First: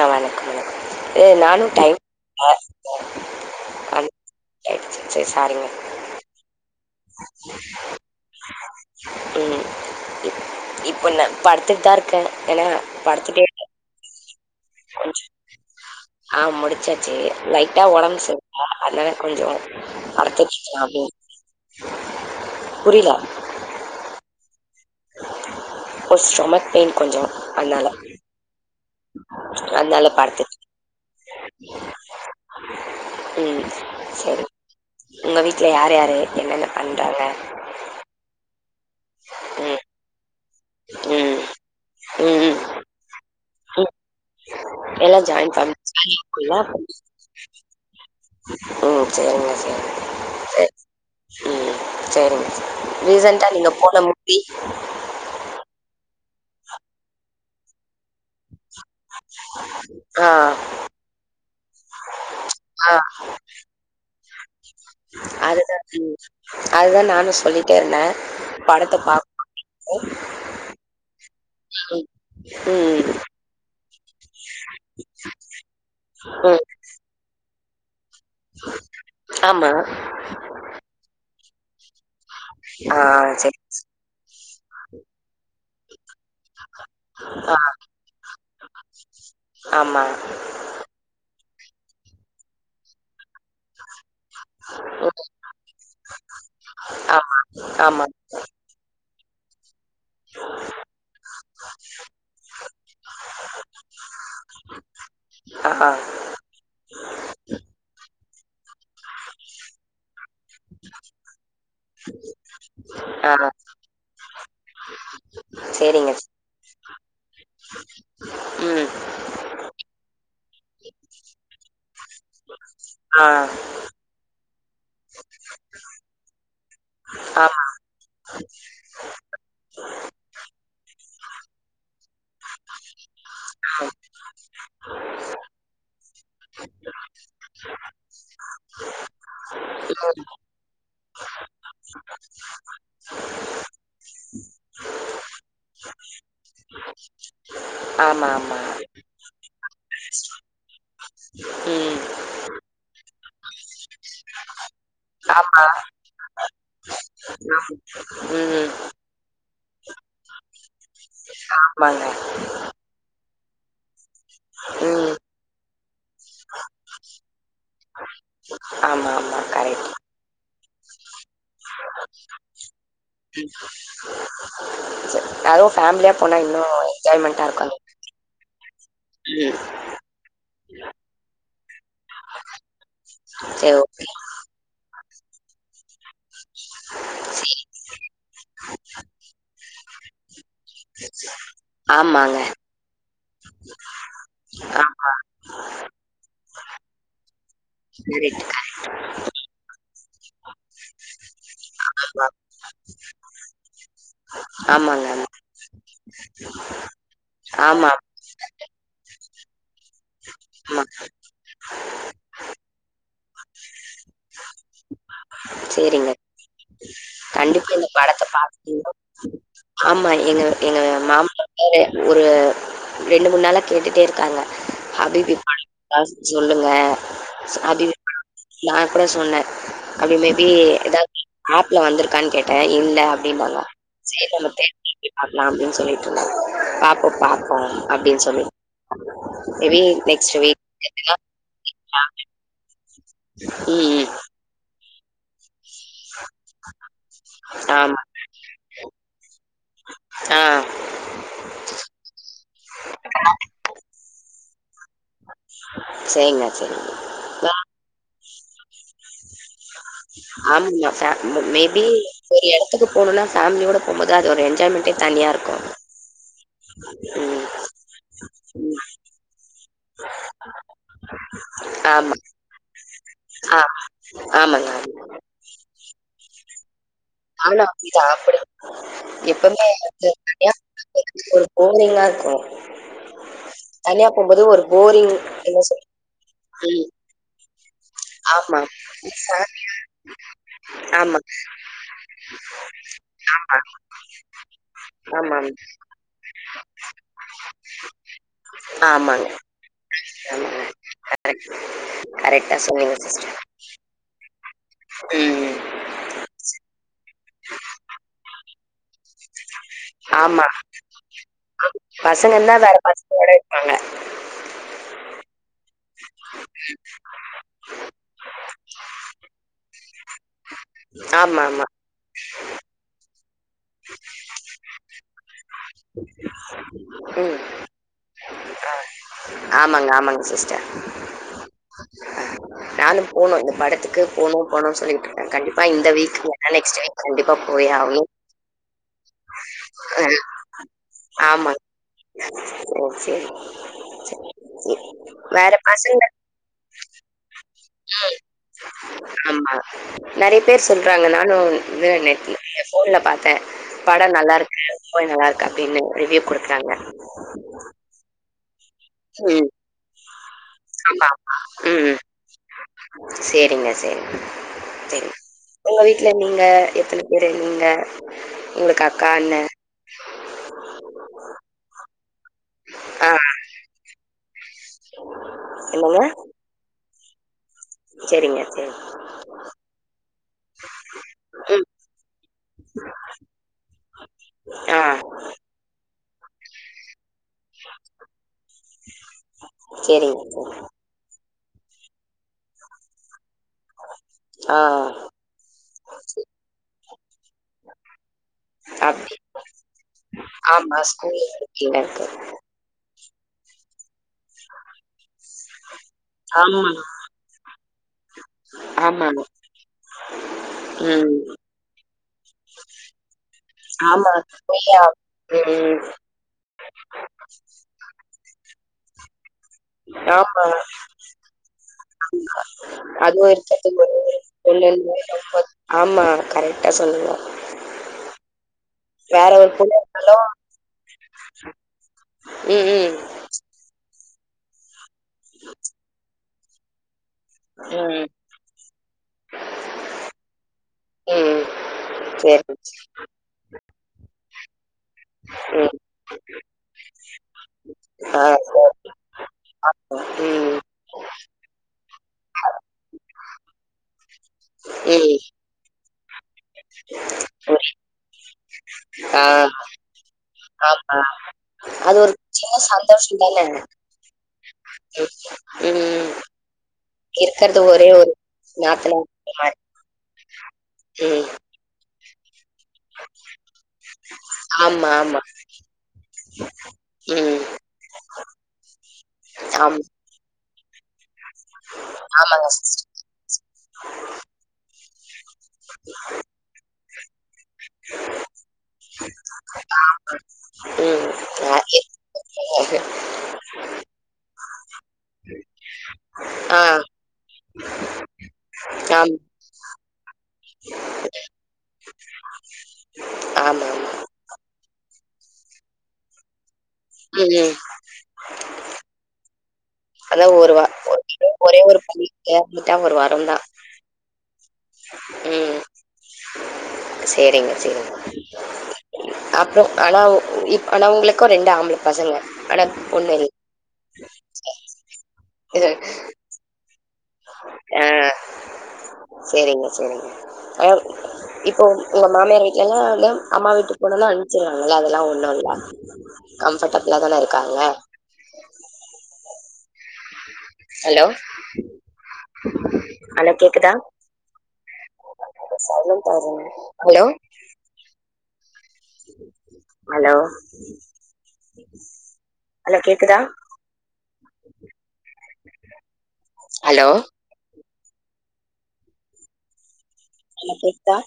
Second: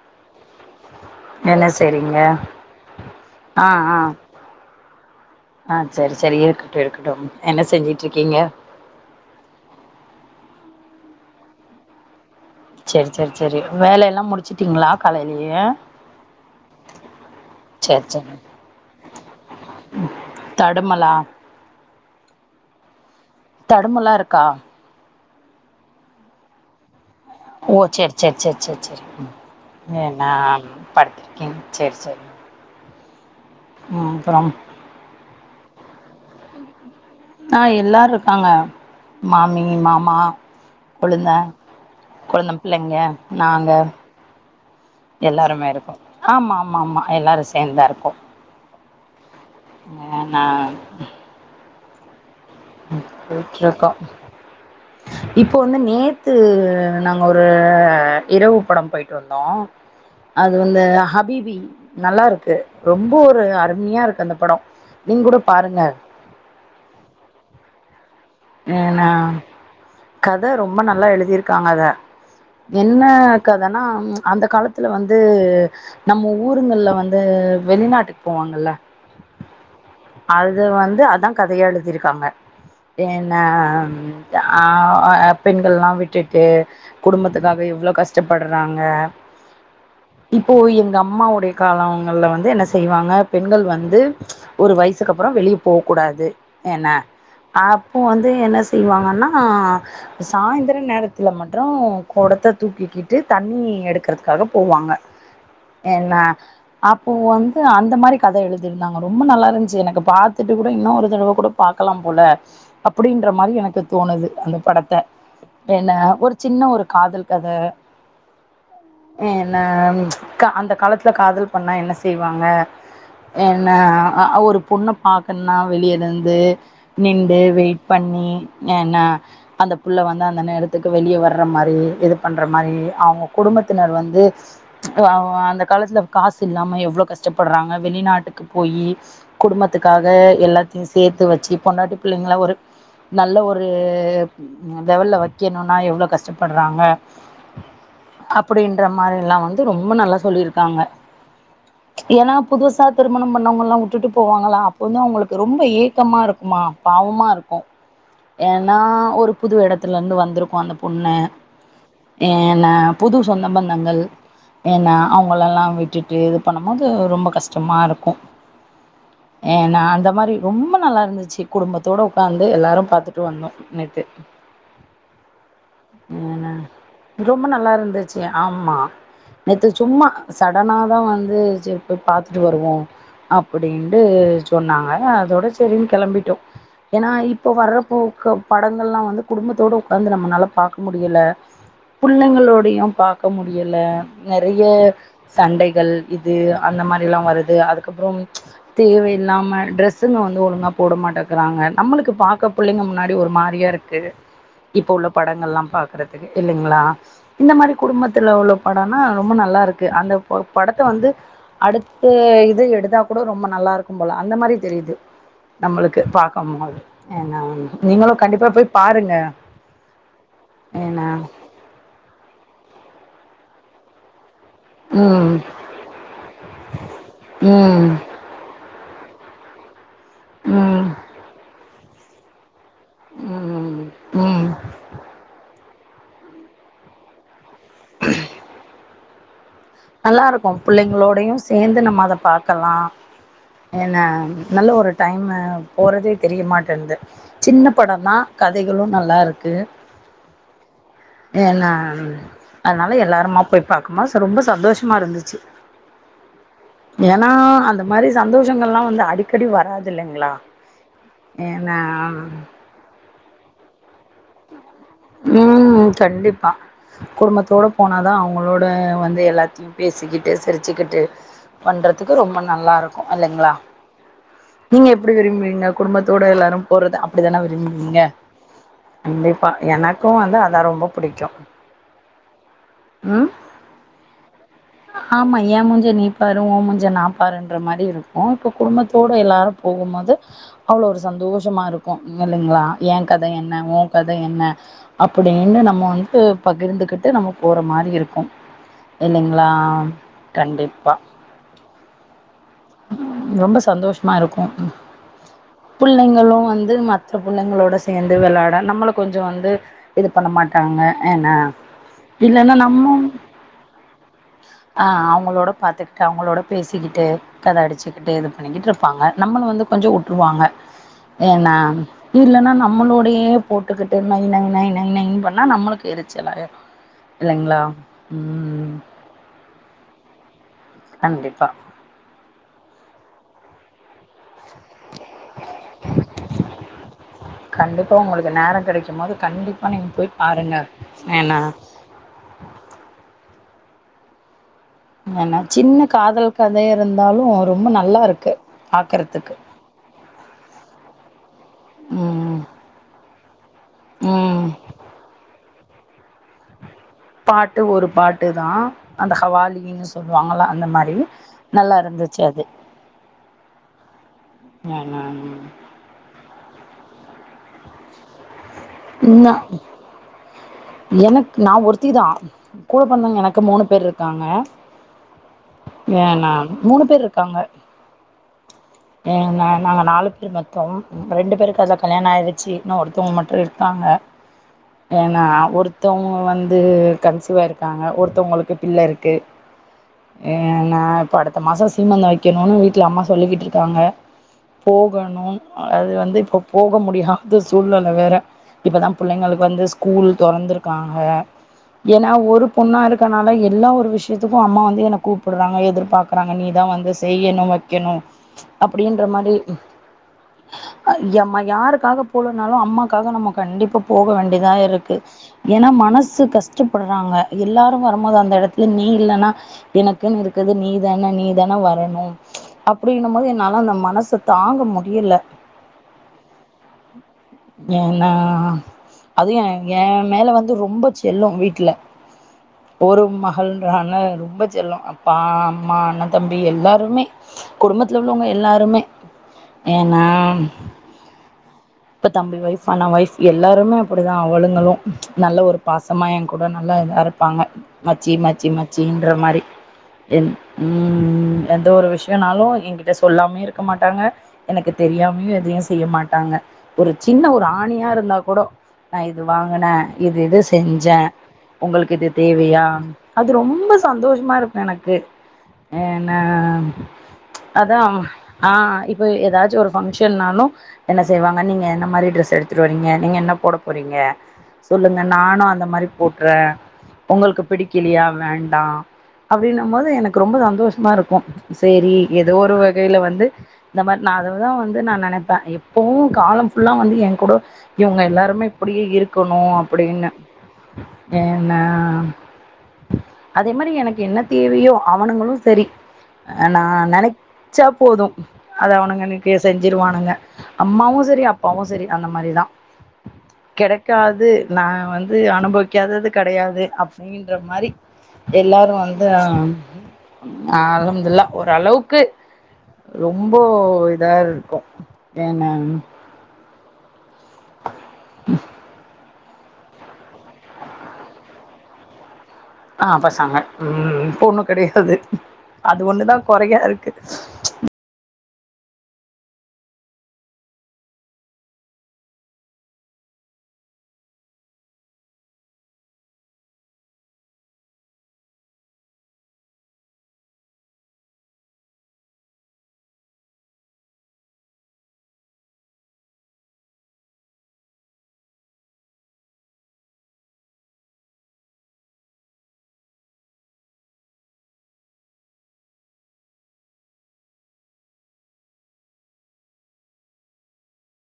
எ வணக்கமுங்க ஏ என்ன நானு டைம் செய்றீங்க இல்ல ஆ ஆ சேர் சேர் சாரிங்க ஆ சரி சரி இருக்கட்டு இருக்கட்டு என்ன செஞ்சிட்ருக்கீங்க ம் இப்போ நா படுத்துட்தா இருக்க என்னன்னா படுத்துட்டே வேலயெல்லா முடுச் ச்சிட்டீங்களா கொஞ்ச கலையிலயே ஆ முடுச்சாச்சு லைட்டா சரி சரி ஒடம்செரில அதனால கொஞ்சோ படுத்துட்ருக்க அப்டியே தடுமலா புரில தடம்மல்லா இருக்கா ஒரு ஸ்டொமக் பெயின் கொஞ்சோ ஓ அதனால செர் செர் செர் செர் செரி ம் அதனால எ நா படுத்துட் படுத்துருக்கேங் செர் செரிங்க ம் செரி உங்க வீட்ல யாரு யார் எ என்னென்ன பண்றாங்க ஆ எல்லாரு இருக்காங்க மாமி ம் மாமா கொழுந்த ம் ம் ம் கொழுந்தம் பிள்ளைங்க நாங்க ம் எல்லா ஜாயின் எல்லாருமே ஃபேமிலி இருக்கோ ஜாலியா இருக்குல்ல ஆமா மா மா எல்லாரு சேந்தா இருக்கோ ம் சேரிங்க சேரி ஏன்னா ம் சேரிங்க சேர் ஓகே கா இப்போ வந்து நேத் த்து நாங்கோ ஒரு இரவு படம் போயிட்டு வந்தோம ஆ அது வந்து ஹபீபி நல்லா இருக்கு ரொம்போ ஒரு அருமியா இருக்கு அந்த படோ அதுதான்டி அதுதா நானு சொல்லி ட்டுன்ன ஏன்னா கதை ரொம்ப நல்லா எழுதியிருக்காங்க அத என்ன ம் கதைன்னா அந்த காலத்துல வந்து நம்ம ம் ஊருங்களுல வந்து வெளிநாட்டுக்கு போவாங்கல்ல ஆமாம் அது வந்து அதன் கதையா எழுதியிருக்காங்க ஆ ஏனா சரி ஆ பெண்கள்லாம் விட் விட்டுட்டு ஆ குடும்பத்துக்காக எவ்ளோ கஷ்டப்படுறாங்க ஆமாம் இப்போ எங்க அம்மாவுடைய காலங்கல்ல வந்து என்ன செய்வாங்க பெண்கள் வந்து ஒரு வயசுக்கு அப்றோ வெளியே போக கூடாது என்ன ஆ அப்போ ஆமாம் வந்து என்ன செய்வாங்கன்னா ஆ சாய்ந்தரம் நேரத்துல மட்டும் குடத்தை தூக்கிக்கிட்டு தண்ணி எடுக்கறதுக்காக போவாங்க ஆ ஆ என்ன அப்போ வந்து அந்த மாரி கதை எழுதிருந்தாங்க ரொம்ப நல்லாருந் திச்சி எனக்கு பாத் திட்டு கூட இன்னும் ஒரு தடவை கூட பாக்கலாம் போல அப்டின்ற ஆ மாரி எனக்கு தோணுது அந்த படத்த என்ன சரிங்க ஒரு சின்ன ஒரு காதல் கத ம் ஏன்னா அந்த காலத்துல காதல் பண்ணா என்ன செய்வாங்க ஆ என்ன ஒரு பொண்ண பாக்கணுனா வெளிய இருந்து நின்று ஆமாம் வெயிட் பண்ணி என்ன அந்த புள்ள வந்து அந்த நேரத்துக்கு வெளியே வர்ற மாரி இது பண்ற மாரி அவுங்க குடும்பத்தினர் வந்து அ அந்த காலத்துல காசு இல்லாம எவ்ளோ கஷ்டப்படுறாங்க வெளிநாட்டுக்கு போயி குடும்ப த்துக்காக ம் எல்லாத்தையும் சே சேர்த்து வச்சி பொண்டாட்டி பிள்ளைங்கள ஒரு நல்ல ஒரு லெவல்ல வைக்கணுனா எவ்ளோ கஷ்டப்படுறாங்க ஆமாம் ஆமாம் அப்டின்ற மாரில்லாம் வந் ரொம்ப நல்லா சொல்லியிருக்காங்க ம் ஏன்னா புதுசா திருமணம் பண்ணவங்கெல்லாம் விட்டுட்டு போவாங்களா ஒன்னு அவங்களுக்கு ரொம்ப ஆமாம் ஏக்கமாருக்கு மா பாவுமா ம் ஏன்னா ஒரு புது இடத்துலருந்து வந்திருக்கும் அந்த பொண்ணு ஆமாங்க ஏனா புது சொந்த பந்தங்கள் ஏன்னா ம் அவுங்களெல்லா விட்டுட்டு அப்டி இது பண்ணும்போது ரொம்ப கஷ்டமா இருக்கும் ஆமா ஆமா கரெக்ட் ரொம்ப நல்லா இருந்துச்சு குடும்பத்தோட உக்காந்து எல்லாரும் பாத்து வந்தோம் நேத்து [inaudible] சரி அதுவும் ஃபேமிலியாக போனால் இன்னும் ரொம்ப என்ஜாய்மெண்ட்டாக நல்லா இருக்கும் இருந்துச்சி ஆமா ம் நேற்று சும்மா சடனா தா வந்து சரி போய் பாத்துட்டு வருவோம் அப் சரி அப்பிடின்ட்டு ஓகே சொன்னாங்க அதோட சரின்னு கிளம்பிட்டோம் ஏன்னா இப்ப வர்றப்போ படங்கள் எல்லா வந்து குடும்பத்தோட வந்து நம்மளால பாக் முடியல ஆமாங்க பிள்ளைங்களோடையும் பாக்க முடியல நெறைய ஆ சண்டைகள் இது அந்த மாதிரிலாம் வரு து அதுக்கப்புறம் கரெக்ட் தேவை இல்லாம ட்ரெஸ்ஸுங்க வந்து ஒழுங்கா போட மாட்டேங்கிறாங்க நம்மளுக்கு பாக்க புள்ளைங்க முன்னாடி ஒரு மாரியா இருக்கு இப்ப ஆமாங்க, உள்ள ஆமா. படங்கள் எல்லா பாக்குறதுக்கு இல்லைங்களா இந்த மாரி ஆமா, குடும்பத்துல உள்ள படம்னா ரொம்ப நல்லா இருக் அந்த படத்த ஆமா. வந்து அடுத்த இது எடு கூட ரொம்ப நல்லா இருக்கும் போல அந்த மாரி தெரியுது நம்மளுக்கு பாக்கம் போது கண்டிப்ப இந்த படத்த பாக்கணு பாருங்க ஆமா எங்க எங்க ஏன்னா மாமா ஒரு ஒரு ரெண்டு மூணு நாளா கேட்டுட்டே இருக்காங்க ம் [unintelligible] சொல்லுங்க ம் [unintelligible] அப்றோ சொன்னேன் அது மேபி ம் ஏதாது ஆப் இல்ல வந்துருக்கானு கேட் டன் இல்ல அப்டினாவ ம் சேரி ம் நம்ம தியேட்டர்ல போய் பாக்கலாம் அப்டினு சொல்லிட்டு இருந்தாங்க பாப்போம் பாப் அ அப்டின்னு சொல்லி மேபி நெக்ஸ்ட் வீக் நல்லாருக்கும் புள்ளைங்களோடையு சேந்து நம்ம அத பாக்கலா ம், ஏனா ம். நல் ல ஒரு டைம ன போறதே தெரிய மாட்டன்து சின்ன ஆமா. படொந்தா கதைகளு நல்லாருக்கு ஆ ஏன்னா அத்னால எல்லாருமா போய் பாக்கும்மோ ரொம்ப சந்தோஷமா இருந்துச்சு சரிங்க, சரிங்க. ஏனா அந்த மாரி சந்தோஷங்கள்லா வ ஆமாமா ஃப ஏன்னா மேபி ஒரு எடத்துக்கு போணுனா ஃபேமிலியோட போம்போது அது ஒரு என்ஜாய்மெண்ட்டே தனியா இருக்கும். ம் கண்டிப்பா ம். குடும்பத்தோட போனாதா அவுங்களோட ம். வந்து எல்லாத்தையு பேசிக்கிட்டு சிரிச்சுக்கிட்டு பண்றதுக்கு ஆமா. ரொம்ப நல்லா இருக்கு இல்லெங்ளா ஆ ஆமாங்க, நீங்க ஆமா. எப்டி விரும்புவீங்க குடும்பத்தோட எல்லாரும் போறத அப்டிதான விரும்புவீங்க கண்டிப்பா எப்பம்மே எனக்கு வந்து தனியா அதா ரொம்ப புடிக்கு [inaudible] ஒரு போரிங்காருக்கு ம் ஒரு போரிங் ஆமா ஏ என்ன சொல் மூஞ்ச நீ பாரு ஓ ம். மூஞ்ச நா பாருன்ற மாரி இருக்கு இப்ப ஆமா. குடும்பத்தோட ஃபே எல்லாரும் போகும்போது அவ்ள ஒரு ஆமா, சந்தோஷமா இருக்கு மில்லிங்ளா ஏ கத என்ன ஓ கத என்ன ஆமாம். அப்புடின்னு நம்ம வந்து பகிர்ந்துகிட்டு நம்ம போற மாரி இருக்கு ஆமாங்க, இல்லிங்ளா ஆமாங்க. கண்டிப்பா கரெக்ட்டா சொன்னீங்க சிஸ்டர். ரொம்ப சந்தோஷமா இருக்கு ம். புள்ளைங்களு வந்து மத் த புள்ளைங்களோட சேந்து வெளாட நம்மள கொஞ்சொ வந்து இது பண்ண ஆமா. மாட்டாங்க ஏனா இல்லனா பசங்கன்னா வேற நம்ம பசங்களோட இருப்பாங்க. ஆ அவு ங்களோட பாத்துகிட்டு அவுங்களோட பேசிகிட்டு [unintelligible] அடிச்சுக்கிட்டே இது பண்ணிக்கிட்ருப்பாங்க நம்மளு வந்து கொஞ்சொ உ ட்ருவாங்க ஏனா ஆமாமா. இல்லன்னா நம்மளோடையே போட்டுக்கிட்டு நை நை நை நை நைன் பண்ணா நம்மளுக்கு எரிச்சலாயிரு ம். இல்லைங்ளா ம் ஆமாங்க, ஆமாங்க சிஸ்டர். கண்டிப்பா போனு இந்த படத்துக்கு போனு போணுன் சொல்லிகி ட்ருக்கே கண்டிப்பா இந்த வீக் இல்லனா நெக்ஸ்ட் வீக் கண்டிப்பா போயே கண்டிப்பா ஆவ்னு உங்களுக்கு நேரோ கெடைக்கும் போது கண்டிப்பா நீங்க ஆ போய் பாருங்க ஏன்னா ஆமா ஓகே ஹமுஸ் என்னா சின்ன காதல் கதையா இருந்தாலும் ரொம்ப நல்லா இருக்கு பாக்குறதுக்கு ஆமா. நெறைய பேர் சொல்றாங்க. நானும் இது நெட்ல ம் ஃபோன்ல பார்த்தேன். படம் நல்லா ம் இருக்கு போய் நல்லா அப்டின்னு ரிவ்யூ குடுத்தாங்க பாட்டு ஒரு பாட்டு தா அந்த ம். ஹவாலின்னி சொல்லுவாங்கல்லா அந்த மாரி ஆமா, ஆமா. நல்லா ம். இருந்துச்சு அது சரிங்க, சரிங்க, ஆமா ஆமா ங்க எத்தன பேர் இங்க ம் எனக்கு நா ஒருத்திதா கூட ஆ பொறந்தவுங்க எனக்கு மூணு பேர் இருக்காங்க என்னங்க? ஏணா மூணு பேர் காங்க சரிங்க, சரி. அ நா நாங்க நாலு பேர் மொத்தம் ரெண்டு ம். பேருக்கு கல்யாணம் ஆயிடுச்சு இன்னோ ஒருத்தலங்க மட்டும் ங்காங்க ஆ ஏன்னா ஒருத் தவங்க வந்து கன்ஸ்யூவா இருக்காங்க ஒருத்தவங்களுக்கு பிள்ளை இருக்கு ஹா சரிங்க. நான் பட மாசம் சீமந்தம் வைக்கணும்னு வீட்ல அம்மா சொல்லிக்கிட்டு இருக் காங்க ஆ. போகணு அது வந்து இப்ப போக முடியாது சூழ்நில வேற இப்பதான் அப் பிள்ளைகளுக்கு வந்து ஸ்கூல் ஆமா. தொறந்திருக்காங்க ஸ்கூல் கீழ இருக்கு. ஏன்னா ஒரு பொண்ணா இருக்கனால எல்லா ஒரு விஷ யத்துக்கும் அம்மா வந்து என்ன கூப்டுறாங்க எதிர்பாக்குறாங்க நீ ஆமா. தா வந்து செய்யணு வை கனும் அப்டின்ற ஆமா. மாரி ம். எம்ம யாருக்காக போலனாலும் அம்மாக்காக நம்ம கண்டிப்பா போக ஆமா. வேண்டிய தா கொய்யா. இருக்கு ஏன்னா ம். மனசு கஷ்டப்படுறாங்க எல்லாரும் வரம போது அந்த இடத்துல நீ இல்லன்னா எனக்குன்னு ஆமா இருக்குது நீ தான நீ தான வரணு அப்படின்னும் போது அதுவும் என்னால அந்த மனச தாங்க முடியல [unintelligible] ஆமா கரெக்டா சொன்னீங்க ஆ வேற அதுவும் ஒரு என் பொண்ணு என் இருந்தாலும் மேல வந்து ரொம்ப செல்லம் வீட்ல ம், ம். ஒரு மகள்றாலை ரொம்ப செல்லம் அப்பா அம்மா அண்ணன் தம்பி எல்லாருமே குடும்பத்துல ம். உள்ளவங்க எல்லாருமே ஏன்னா ம். இப்ப தம்பி சரி. வைஃப் அண்ணா வைஃப் எல்லாருமே அப்டிதான் அவளுங்களும் ம் நல்ல ஒரு ம். பாசமா என் கூட நல்லா இதா இருப்பாங்க மச்சி ஆ. மச்சி மச்சின்ற மாரி எந் ம் எந்த ஒரு விஷயோன்னாலு ஏன்கிட்ட சொல்லாம இருக்க மாட்டாங்க எனக்கு தெரியாமியு எதையு செய்ய மாட் டாங்க. ஒரு சின்ன ஒரு ஆ புரியுது. இருந்தா கூடோ நா இது ஆ. வாங்குனே இது இது செஞ்சே ஆமா. உங்களுக்கு அது இது ஒரு சின்ன தேவையா சந்தோஷம் அது தானே! ரொம்ப சந்தோஷமா இருக்கு எனக்கு ம். ஆ ம். நா இருக்கிறது அதா ஒரே ஒரு ஆ நாத்தனார் இப்ப மாரி. ஏதாச்சு ஒரு பங்க்ஷன்னாலு என்ன ம். செய்வாங்க நீங்க என்ன மாரி ட்ரெஸ் எடுத் துட்டு வர்றீங்க நீங்க என்ன போடப் போறீங்க ஆமா, சொல்லுங்க ஆமா. நானு அந்த மாரி போட்றே ம். உங்களுக்கு பிடிக்கலியா வேண்டா அப்டின்னும் ஆமா. போது எனக்கு ரொம்ப சந்தோஷ மா இரு க்கு சேரி எதோ ஆமாங்க ஒரு சிஸ்டர். வகையில வந்து இந்த மாரி நா அததா வந்து நா நெனைப்பே எப்பவு காலம் ஃபுல்லா வந்து என் கூட இவங்க எல்லாருமே இப்படியே இருக்கணு அப்படின்னு ம் ஆ ஏன்னா அதே மாரி எனக்கு என்ன தேவையோ அவனுங்களு சரி ஆ நா நெனைச்சா போது அத ஆமா, அவனுங்க எனக்கு செஞ்சிருவானுங்க. அம்மாவு சரி அப்பாவு சரி அந்த மாரிதா ஆமா. கெடைக்காது நா வந் து அனுபவிக்காதது கெடையாது ம், அப்டின்ற ம். மாரி எல்லாரு வந்து அதான் ஒரு வா ஆரம்பத்துல ஒரு ஒரே ஒரு ஓரளவுக்கு பள்ளி சேர்ந்துட்டா ஒரு வாரம் ரொம்ப தான். இதா இருக்கு ஏன்னா [inaudible] சேரிங்க சேரிங்க. அப்ப ஆனா இப் ஆனா உங்களுக்கு ரெண்டு ஆம்பள பசங்க ஆனா ஆ பொண்ணு பசங்க ம் பொண்ணு கெடையாது இல்ல. அது ஒண்ணுதா கொறையா இருக் சேரிங்க சேரிங்க ஆ இப்போ உங்க மாமியார் வீட்லலா ஆனா அம்மா வீட்டு போகணுன்னா அனுப்ச்சிருவாங்கல்ல அதெல்லா ஒண்ணு இல்ல கம்ஃபர்டபுளாதான இருக்காங்க ஹலோ ஹலோ கேக்குதா சைலண்ட்டா இரு ஹலோ ஹலோ ஹலோ கேக்குதா? ஹலோ என்ன கேக்குதா?